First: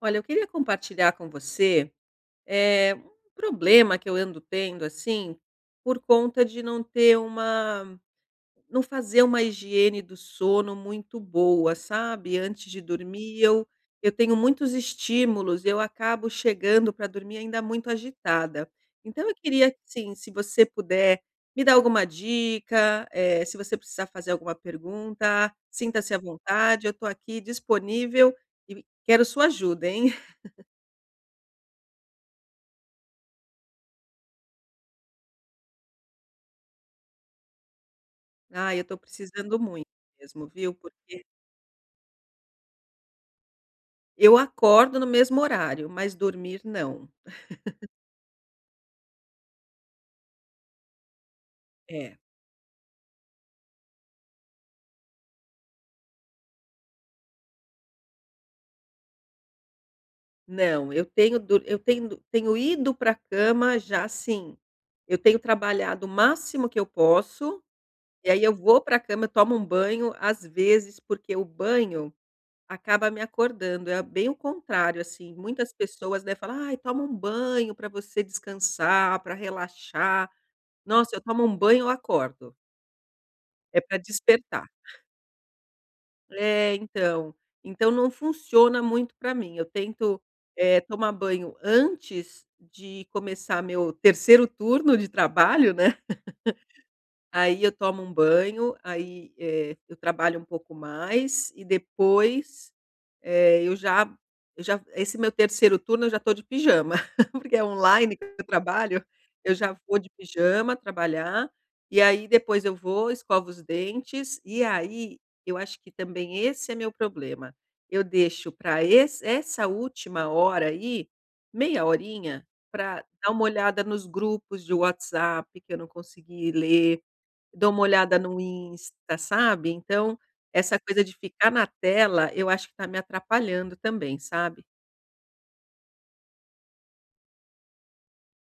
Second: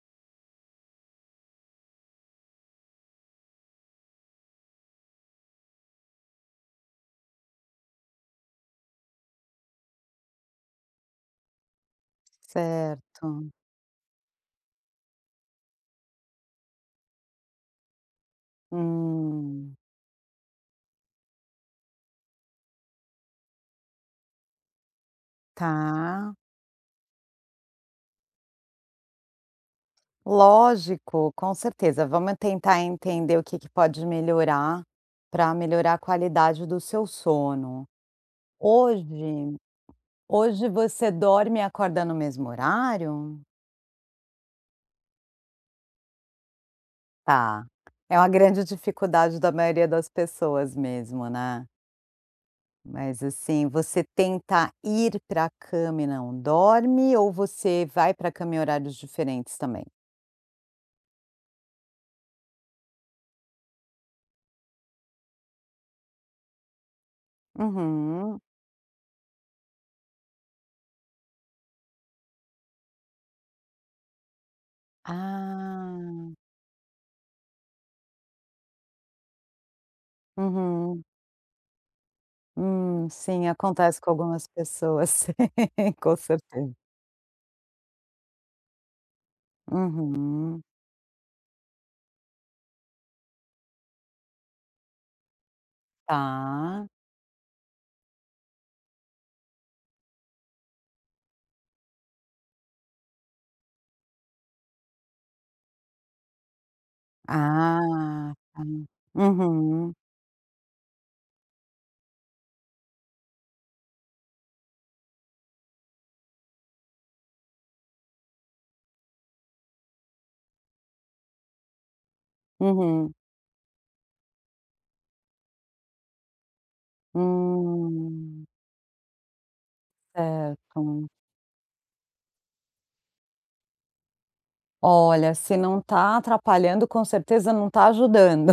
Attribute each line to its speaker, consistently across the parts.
Speaker 1: Olha, eu queria compartilhar com você. Eh, um problema que eu ando tendo assim, por conta de não ter uma não fazer uma higiene do sono muito boa, sabe. Antes de dormir,
Speaker 2: Certo.
Speaker 1: eu eu tenho muitos estímulos e eu acabo chegando para dormir ainda muito agitada. Então eu queria
Speaker 2: Hum.
Speaker 1: sim, se você puder me dar alguma dica, eh, se você precisar fazer alguma pergunta, sinta-se à
Speaker 2: Tá.
Speaker 1: vontade. Eu estou aqui disponível e quero sua ajuda, hein.
Speaker 2: Lógico, com certeza, vamos tentar entender o que que pode melhora, para melhorar a qualidade do seu sono.
Speaker 1: Ah, eu estou
Speaker 2: Hoje
Speaker 1: precisando muito mesmo,
Speaker 2: hoje
Speaker 1: viu,
Speaker 2: você
Speaker 1: porque
Speaker 2: dorme e acorda no mesmo horário?
Speaker 1: Eu acordo no mesmo horário, mas dormir não.
Speaker 2: Tá, é uma grande dificuldade da maioria das pessoas mesmo, né.
Speaker 1: É.
Speaker 2: Mas assim, você tentar ir para a cama e não dorme, ou você vai pra cama em horários diferentes também?
Speaker 1: Não, eu tenho dor eu tendo tenho ido pra a cama já, assim, eu tenho trabalhado o máximo que eu posso, e
Speaker 2: Uhum.
Speaker 1: aí eu vou pra a cama eu tomo um banho, às vezes, porque o banho acaba me acordando, é bem o contrário assim, muitas pessoas,
Speaker 2: Ah.
Speaker 1: né, fala: "Ai, toma um banho pra você descansar, pra relaxar".
Speaker 2: Uhum.
Speaker 1: Nossa, eu tomo um banho, eu acordo.
Speaker 2: Hum, sim,
Speaker 1: É pra
Speaker 2: acontece com algumas
Speaker 1: despertar.
Speaker 2: pessoas. Com
Speaker 1: É,
Speaker 2: certeza.
Speaker 1: então. Então não funciona muito para mim, eu tento,
Speaker 2: Uhum.
Speaker 1: eh, tomar banho antes de começar meu 3º turno de trabalho, né.
Speaker 2: Tá.
Speaker 1: Aí eu tomo um banho, aí, eh, eu trabalho um pouco mais, e depois, eh, eu já m eu já esse meu 3º turno, eu já tô de pijama, porque é online que
Speaker 2: Ah.
Speaker 1: eu trabalho. Eu já
Speaker 2: Uhum.
Speaker 1: vou de pijama trabalhar, e aí depois eu vou, escovo os dentes, e aí, eu acho que também esse é meu problema, eu deixo pra esse essa última hora aí, meia horinha, pra
Speaker 2: Uhum.
Speaker 1: dar uma olhada nos grupos de WhatsApp, que eu não consegui ler. Dou uma olhada no
Speaker 2: Hum.
Speaker 1: Insta, sabe, então, essa coisa
Speaker 2: Certo.
Speaker 1: de ficar na tela, eu acho que tá me atrapalhando também, sabe.
Speaker 2: Olha, se não tá atrapalhando, com certeza não tá ajudando.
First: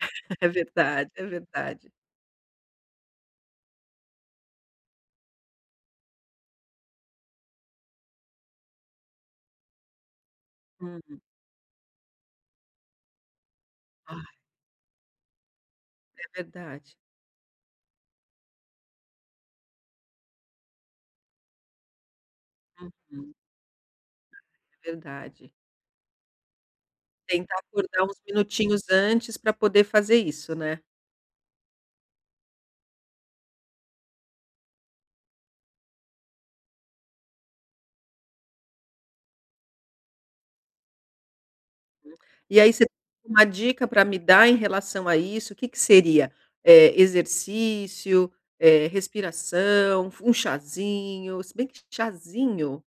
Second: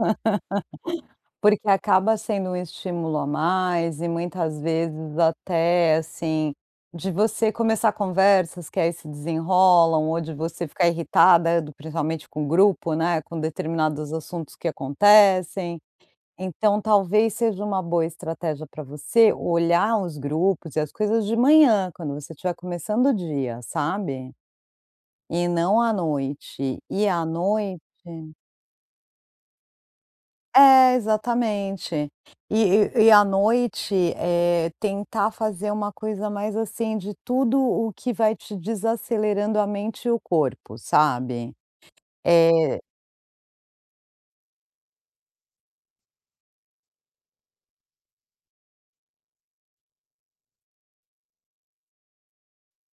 Speaker 1: É verdade, é
Speaker 2: Porque
Speaker 1: verdade.
Speaker 2: acaba sendo um estímulo a mais, e muitas vezes até, assim, de você começar conversas, que aí se desenrolam, ou de você ficar
Speaker 1: Uhum.
Speaker 2: irritada do principalmente com o grupo, né, com determinados
Speaker 1: Ai.
Speaker 2: assuntos que acontecem.
Speaker 1: É
Speaker 2: Então
Speaker 1: verdade.
Speaker 2: talvez seja uma boa estratégia pra você, olhar os grupos, e as coisas, de manhã, quando você tiver começando o
Speaker 1: Uhum.
Speaker 2: dia, sabe, e
Speaker 1: Verdade.
Speaker 2: não à noite. E à
Speaker 1: Tentar
Speaker 2: noite
Speaker 1: acordar uns minutinhos antes, pra poder fazer isso, né.
Speaker 2: É, exatamente. E e e à noite, eh, tentar fazer uma coisa mais assim, de tudo o que vai te desacelerando a mente e o corpo, sabe.
Speaker 1: E aí
Speaker 2: Eh
Speaker 1: você uma dica para me dar em relação a isso? O que que seria, eh, exercício, eh, respiração, f um cházinho, se bem q que cházinho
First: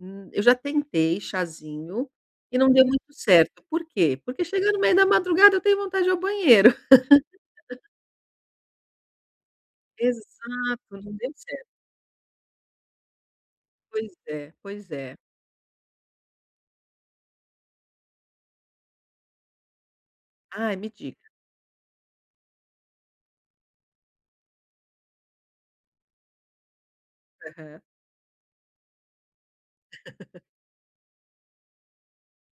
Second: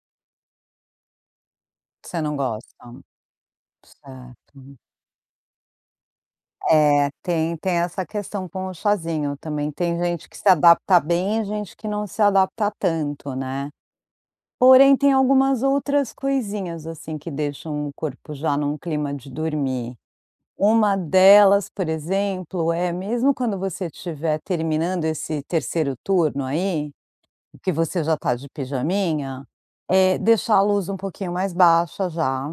Speaker 1: hum, eu já tentei cházinho,
Speaker 2: Você não
Speaker 1: e não
Speaker 2: gosta.
Speaker 1: deu muito certo. Por quê? Porque chega
Speaker 2: Certo.
Speaker 1: no meio da madrugada, eu tenho vontade de ir ao banheiro.
Speaker 2: É, tem tem essa questão com o cházinho, também tem gente que se adapta
Speaker 1: Exato, não deu
Speaker 2: bem e
Speaker 1: certo.
Speaker 2: gente que não se adapta tanto, né.
Speaker 1: Pois é, pois
Speaker 2: Porém, tem
Speaker 1: é.
Speaker 2: algumas outras coisinhas, assim, que deixam o corpo já num clima de dormir.
Speaker 1: Ai, me
Speaker 2: Uma
Speaker 1: diga.
Speaker 2: delas, por exemplo, é mesmo quando você estiver terminando esse 3º turno aí, que
Speaker 1: Aham.
Speaker 2: você já tá de pijaminha, eh, deixar a luz um pouquinho mais baixa já,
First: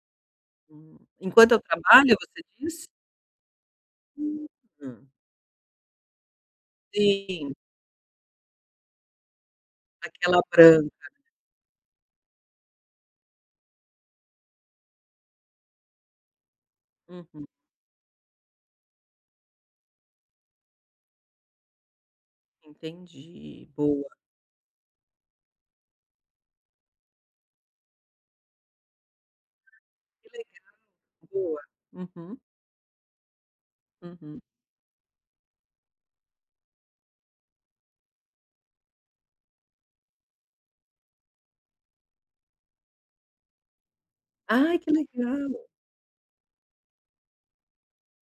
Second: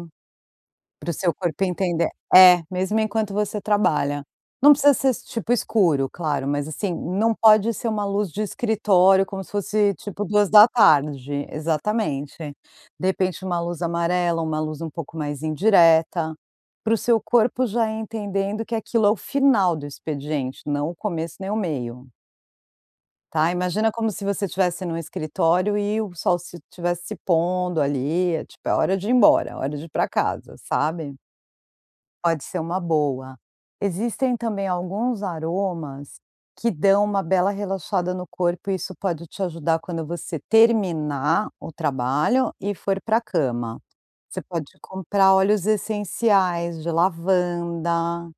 Speaker 2: pra o seu
Speaker 1: Enquanto eu
Speaker 2: corpo entender
Speaker 1: trabalho, você
Speaker 2: é,
Speaker 1: diz?
Speaker 2: mesmo enquanto você trabalha. Não
Speaker 1: Hã.
Speaker 2: precisa ser tipo escuro, claro, mas assim, não
Speaker 1: Sim.
Speaker 2: pode ser uma luz de escritório, como se fosse, tipo,
Speaker 1: Aquela
Speaker 2: duas da
Speaker 1: branca.
Speaker 2: tarde. Exatamente. De repente, uma luz amarela, uma luz um pouco mais indireta, para o seu
Speaker 1: Uhum.
Speaker 2: corpo já ir entendendo que aquilo é o final do expediente, não o começo, nem o meio. Tá,
Speaker 1: Entendi,
Speaker 2: imagina
Speaker 1: boa.
Speaker 2: como se você tivesse num escritório e o sol se tivesse se pondo ali. É tipo é hora de ir embora, hora de ir para
Speaker 1: Que
Speaker 2: casa,
Speaker 1: legal.
Speaker 2: sabe.
Speaker 1: Boa. Uhum.
Speaker 2: Pode ser uma boa. Existem
Speaker 1: Uhum.
Speaker 2: também alguns aromas que dão uma bela relaxada no corpo e isso pode te ajudar quando você terminar o trabalho e for para a cama, você pode
Speaker 1: Ai que
Speaker 2: comprar óleos
Speaker 1: legal.
Speaker 2: essenciais de lavanda,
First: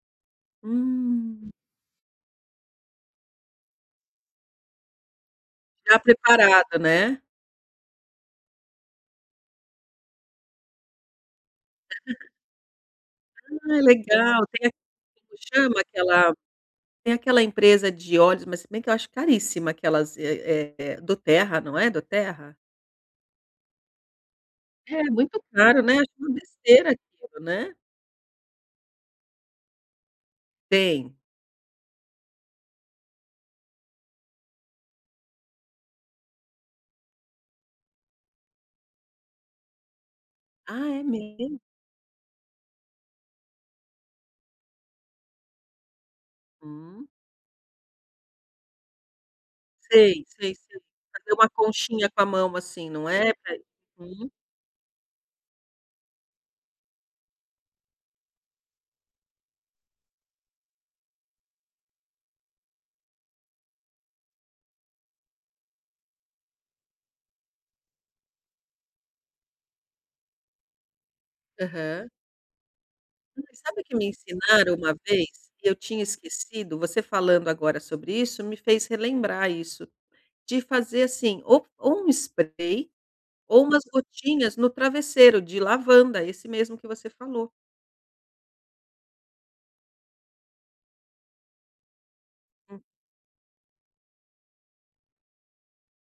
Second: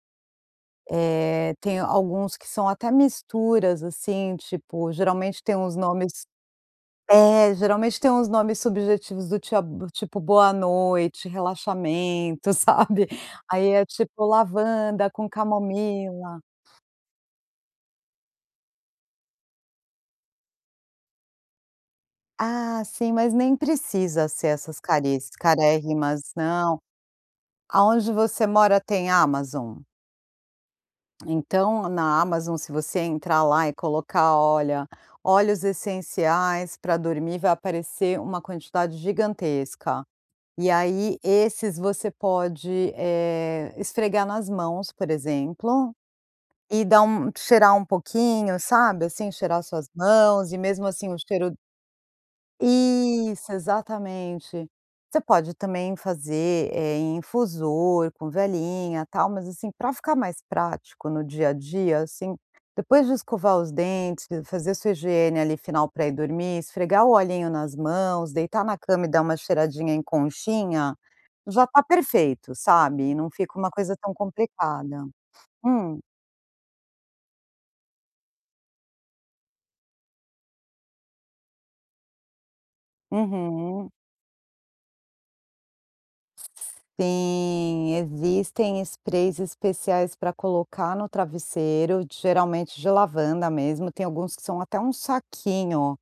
Speaker 1: Hum.
Speaker 2: eh, tem alguns que são até misturas assim, tipo geralmente tem os
Speaker 1: Já
Speaker 2: nomes,
Speaker 1: preparado, né.
Speaker 2: é, geralmente tem uns nomes subjetivos do tia tipo boa noite, relaxamento, sabe, aí
Speaker 1: Ah,
Speaker 2: é tipo
Speaker 1: legal, tem
Speaker 2: lavanda com
Speaker 1: como chama aquela,
Speaker 2: camomila.
Speaker 1: tem aquela empresa de óleos, mas se bem que eu acho caríssima, aquelas eh eh do terra, não é do terra?
Speaker 2: Ah, sim, mas nem precisa ser essas
Speaker 1: É
Speaker 2: cariss
Speaker 1: muito caro, né. Acho uma
Speaker 2: carérrimas não.
Speaker 1: besteira aquilo, né.
Speaker 2: Aonde você mora tem Amazon?
Speaker 1: Tem.
Speaker 2: Então na Amazon, se você entrar lá e colocar olha, óleos essenciais para dormir, vai aparecer uma quantidade gigantesca. E
Speaker 1: Ah, é
Speaker 2: aí
Speaker 1: mesmo.
Speaker 2: esses você pode, eh, esfregar nas mãos, por exemplo, e dar
Speaker 1: Hum.
Speaker 2: um cheirar um pouquinho, sabe assim, cheirar as suas
Speaker 1: Sei,
Speaker 2: mãos
Speaker 1: sei,
Speaker 2: e
Speaker 1: sei
Speaker 2: mesmo assim o
Speaker 1: fazer uma
Speaker 2: cheiro
Speaker 1: conchinha com a mão, assim não é,
Speaker 2: Isso
Speaker 1: pra ele, hum.
Speaker 2: exatamente, você pode também fazer, eh, infusor com velhinha e tal, mas assim para ficar mais prático no dia a dia, assim, depois de escovar os dentes e fazer sua higiene ali final para ir dormir, esfregar o olhinho nas mãos, deitar na cama e dar uma cheiradinha em conchinha já está
Speaker 1: Aham.
Speaker 2: perfeito, sabe. Não fica uma
Speaker 1: Sabe que
Speaker 2: coisa
Speaker 1: me
Speaker 2: tão
Speaker 1: ensinaram uma
Speaker 2: complicada.
Speaker 1: vez que eu
Speaker 2: Hum?
Speaker 1: tinha esquecido, você falando agora sobre isso me fez relembrar isso de fazer assim, ou ou um spray ou umas
Speaker 2: Uhum.
Speaker 1: gotinhas no travesseiro de lavanda, esse mesmo que você falou.
Speaker 2: Sim, existem sprays especiais para colocar no travesseiro, geralmente
Speaker 1: Hum.
Speaker 2: de lavanda mesmo, tem alguns que são até um saquinho,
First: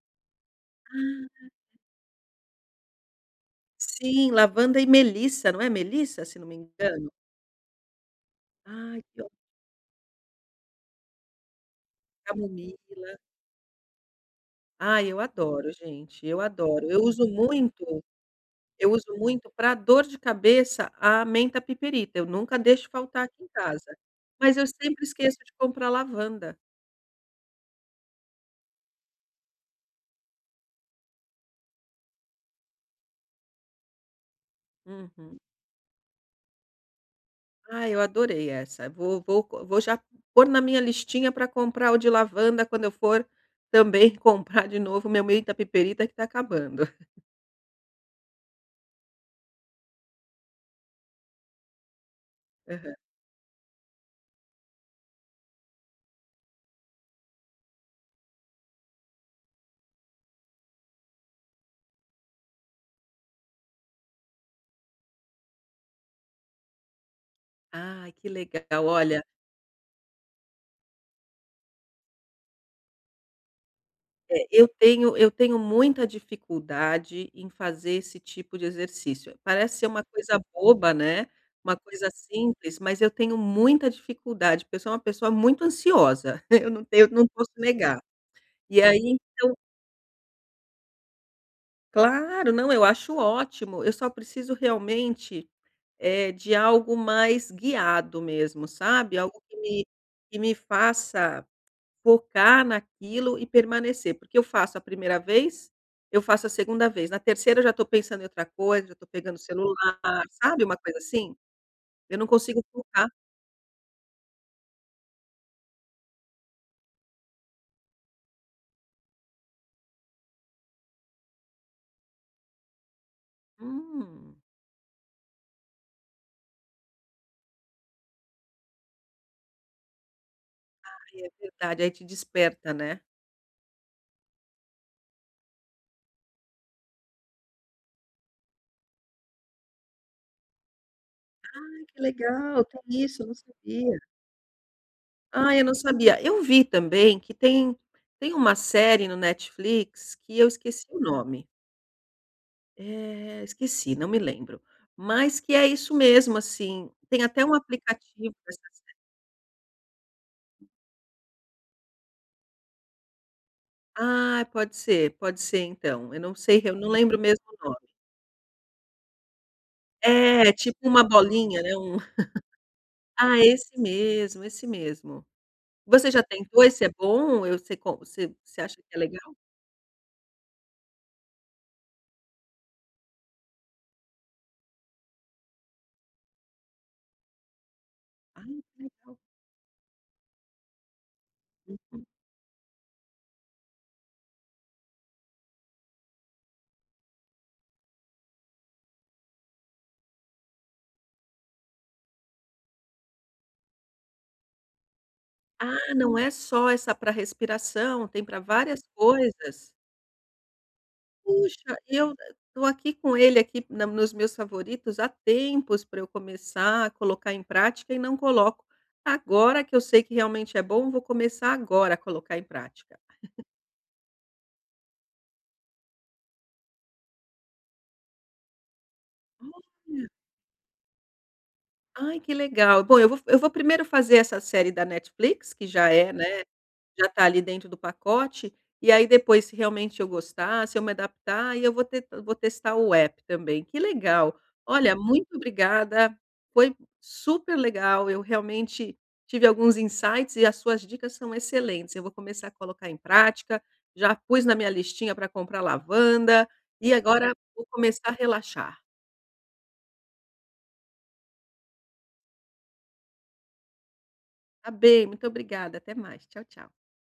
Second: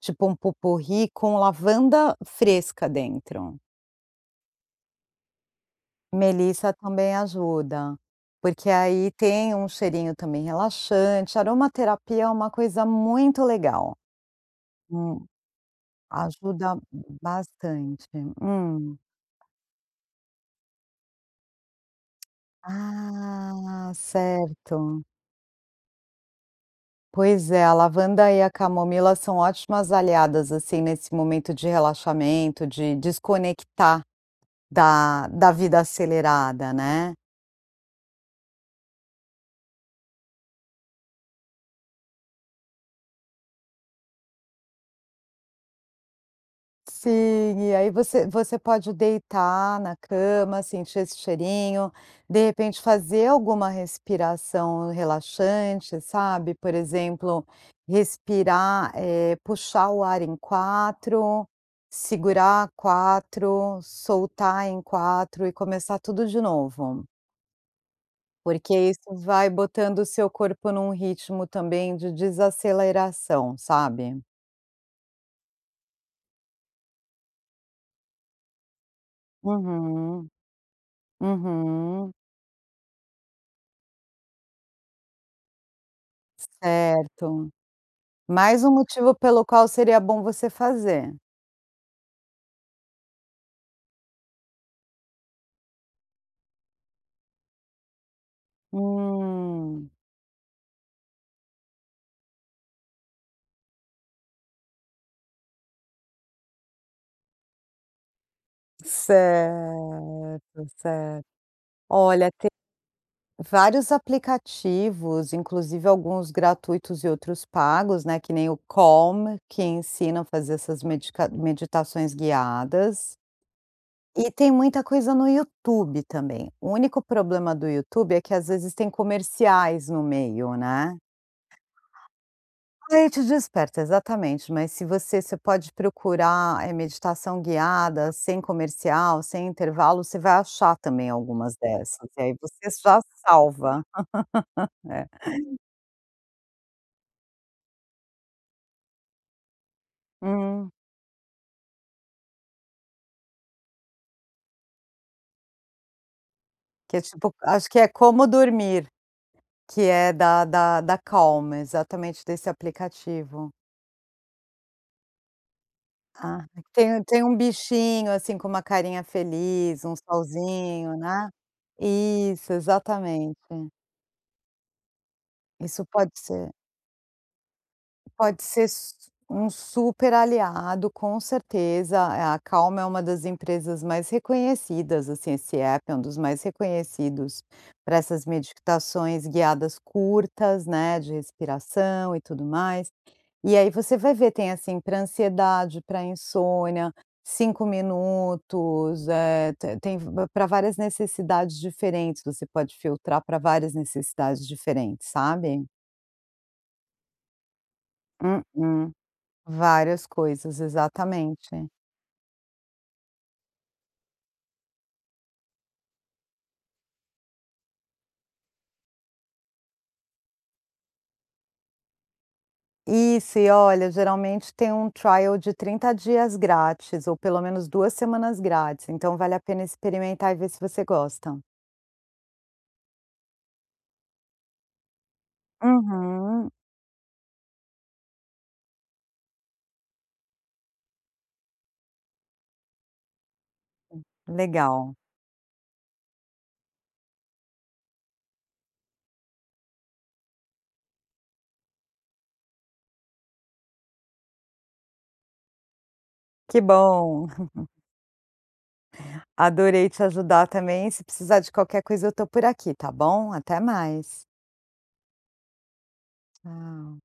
Speaker 2: tipo um pot-pourri com
Speaker 1: Ah.
Speaker 2: lavanda fresca dentro.
Speaker 1: Sim, lavanda e Melissa, não é Melissa, se não me
Speaker 2: Melissa
Speaker 1: engano.
Speaker 2: também ajuda, porque
Speaker 1: Ai,
Speaker 2: aí
Speaker 1: que otimo.
Speaker 2: tem um cheirinho também relaxante, aromaterapia é uma coisa
Speaker 1: Camomila.
Speaker 2: muito legal.
Speaker 1: Ai, eu
Speaker 2: Hum.
Speaker 1: adoro gente, eu
Speaker 2: Ajuda
Speaker 1: adoro, eu uso muito.
Speaker 2: bastante,
Speaker 1: Eu
Speaker 2: hum.
Speaker 1: uso muito para dor de cabeça a menta piperita, eu nunca deixo faltar aqui em
Speaker 2: Ah,
Speaker 1: casa, mas eu sempre
Speaker 2: certo.
Speaker 1: esqueço de comprar lavanda.
Speaker 2: Pois é, a lavanda e a camomila são ótimas aliadas, assim, nesse momento de relaxamento, de desconectar da
Speaker 1: Uhum.
Speaker 2: da vida acelerada, né.
Speaker 1: Ai, eu adorei essa. Vou vou c vou já pôr na minha listinha para comprar o de lavanda, quando eu for, também, comprar de novo meu menta piperita, que está acabando.
Speaker 2: Sim, e aí você você pode deitar na cama, sentir esse cheirinho. De repente,
Speaker 1: Aham.
Speaker 2: fazer alguma respiração relaxante, sabe. Por exemplo, respirar, eh, puxar o ar em 4, segurar 4, soltar em 4, e começar tudo de novo.
Speaker 1: Ai, que legal.
Speaker 2: Porque isso
Speaker 1: Olha
Speaker 2: vai botando o seu corpo num ritmo também, de desaceleração, sabe.
Speaker 1: É, eu tenho eu tenho muita dificuldade em fazer esse tipo de exercício. Parece ser uma
Speaker 2: Uhum.
Speaker 1: coisa boba, né, uma coisa
Speaker 2: Uhum.
Speaker 1: simples, mas eu tenho muita dificuldade, porque eu sou uma pessoa muito ansiosa. Eu não tenho não
Speaker 2: Certo.
Speaker 1: posso negar.
Speaker 2: Mais um
Speaker 1: E aí
Speaker 2: motivo pelo
Speaker 1: então
Speaker 2: qual seria bom você fazer.
Speaker 1: Claro, não, eu acho ótimo. Eu só preciso realmente, eh, de algo mais guiado mesmo, sabe, algo que me
Speaker 2: Hum.
Speaker 1: que me faça focar naquilo e permanecer, porque eu faço a primeira vez. Eu faço a segunda vez. Na terceira eu já estou pensando em outra coisa, já estou pegando o celular,
Speaker 2: Certo,
Speaker 1: sabe uma coisa
Speaker 2: certo.
Speaker 1: assim. Eu não
Speaker 2: Olha, tem,
Speaker 1: consigo focar.
Speaker 2: vários aplicativos, inclusive alguns gratuitos e outros pagos, né, que nem o Calm, que ensina a fazer essas medica meditações guiadas. E
Speaker 1: Hum.
Speaker 2: tem muita coisa no YouTube também. O único problema do YouTube é que às vezes tem comerciais no meio, né.
Speaker 1: Ai é verdade, aí te desperta, né.
Speaker 2: Aí te desperta, exatamente, mas se você você pode procurar, eh, meditação guiada, sem comercial, sem intervalo, você vai achar também algumas
Speaker 1: Ai,
Speaker 2: dessas.
Speaker 1: que
Speaker 2: E aí
Speaker 1: legal,
Speaker 2: você
Speaker 1: tem
Speaker 2: só
Speaker 1: isso, eu não
Speaker 2: salva.
Speaker 1: sabia.
Speaker 2: É.
Speaker 1: Ai, eu não sabia. Eu vi também que tem tem uma série no Netflix que eu
Speaker 2: Hum.
Speaker 1: esqueci o nome. Eh, esqueci. Não me lembro. Mas que é isso mesmo, assim.
Speaker 2: Que é
Speaker 1: Tem
Speaker 2: tipo
Speaker 1: até um
Speaker 2: acho que é como
Speaker 1: aplicativo dessa
Speaker 2: dormir.
Speaker 1: [unintelligible]
Speaker 2: Que é da da da Calm. Exatamente desse aplicativo.
Speaker 1: Ah, pode ser. Pode ser, então. Eu não
Speaker 2: Ah.
Speaker 1: sei eu não
Speaker 2: Tem um
Speaker 1: lembro
Speaker 2: tem um
Speaker 1: mesmo o nome.
Speaker 2: bichinho, assim, com uma carinha feliz. Um
Speaker 1: É! Tipo
Speaker 2: solzinho,
Speaker 1: uma
Speaker 2: né.
Speaker 1: bolinha, né, um
Speaker 2: Isso. Exatamente.
Speaker 1: ah, esse mesmo! Esse mesmo.
Speaker 2: Isso
Speaker 1: Você
Speaker 2: pode
Speaker 1: já
Speaker 2: ser.
Speaker 1: tentou? Esse é bom? E eu você co você
Speaker 2: Pode
Speaker 1: você
Speaker 2: ser
Speaker 1: acha que
Speaker 2: s
Speaker 1: é legal?
Speaker 2: um super aliado, com certeza. É, a Calm é uma das empresas mais reconhecidas, assim. Esse app é um dos mais reconhecidos pra essas
Speaker 1: Ah, que legal.
Speaker 2: meditações guiadas curtas, né, de
Speaker 1: Uhum.
Speaker 2: respiração e tudo mais. E aí você vai ver. Tem, assim, pra ansiedade; pra insônia. 5 minutos. Eh, te tem v pra várias necessidades diferentes. Você pode filtrar pra várias necessidades diferentes, sabe.
Speaker 1: Ah, não é só essa pra respiração? Tem pra várias
Speaker 2: Mm-mm.
Speaker 1: coisas?
Speaker 2: Várias coisas. Exatamente.
Speaker 1: Puxa! Eu tô aqui com ele aqui na nos meus favoritos há tempos pra eu começar a colocar em prática e não coloco. Agora que eu sei que realmente é bom, vou começar agora a colocar em prática.
Speaker 2: Isso. E olha. Geralmente tem um trial de 30 dias grátis ou pelo menos 2 semanas grátis. Então vale a pena
Speaker 1: Olha!
Speaker 2: experimentar e ver se você gosta.
Speaker 1: Ai, que legal! Bom, eu vou eu vou primeiro fazer essa série da Netflix, que já é, né.
Speaker 2: Uhum.
Speaker 1: Já tá ali dentro do pacote. E aí depois, se realmente eu gostar; se eu me adaptar, aí eu vou te vou testar o app também. Que
Speaker 2: Sim.
Speaker 1: legal! Olha,
Speaker 2: Legal.
Speaker 1: muito obrigada. Foi super legal. Eu realmente tive alguns insights e as suas dicas são excelentes. Eu vou começar a colocar em prática. Já pus na minha listinha pra comprar lavanda
Speaker 2: Que
Speaker 1: e
Speaker 2: bom.
Speaker 1: agora vou começar a relaxar.
Speaker 2: Adorei te ajudar também. Se precisar de qualquer coisa, eu tô por aqui, tá bom? Até mais.
Speaker 1: Tá bem. Muito obrigada. Até mais. Tchau, tchau.
Speaker 2: Tchau.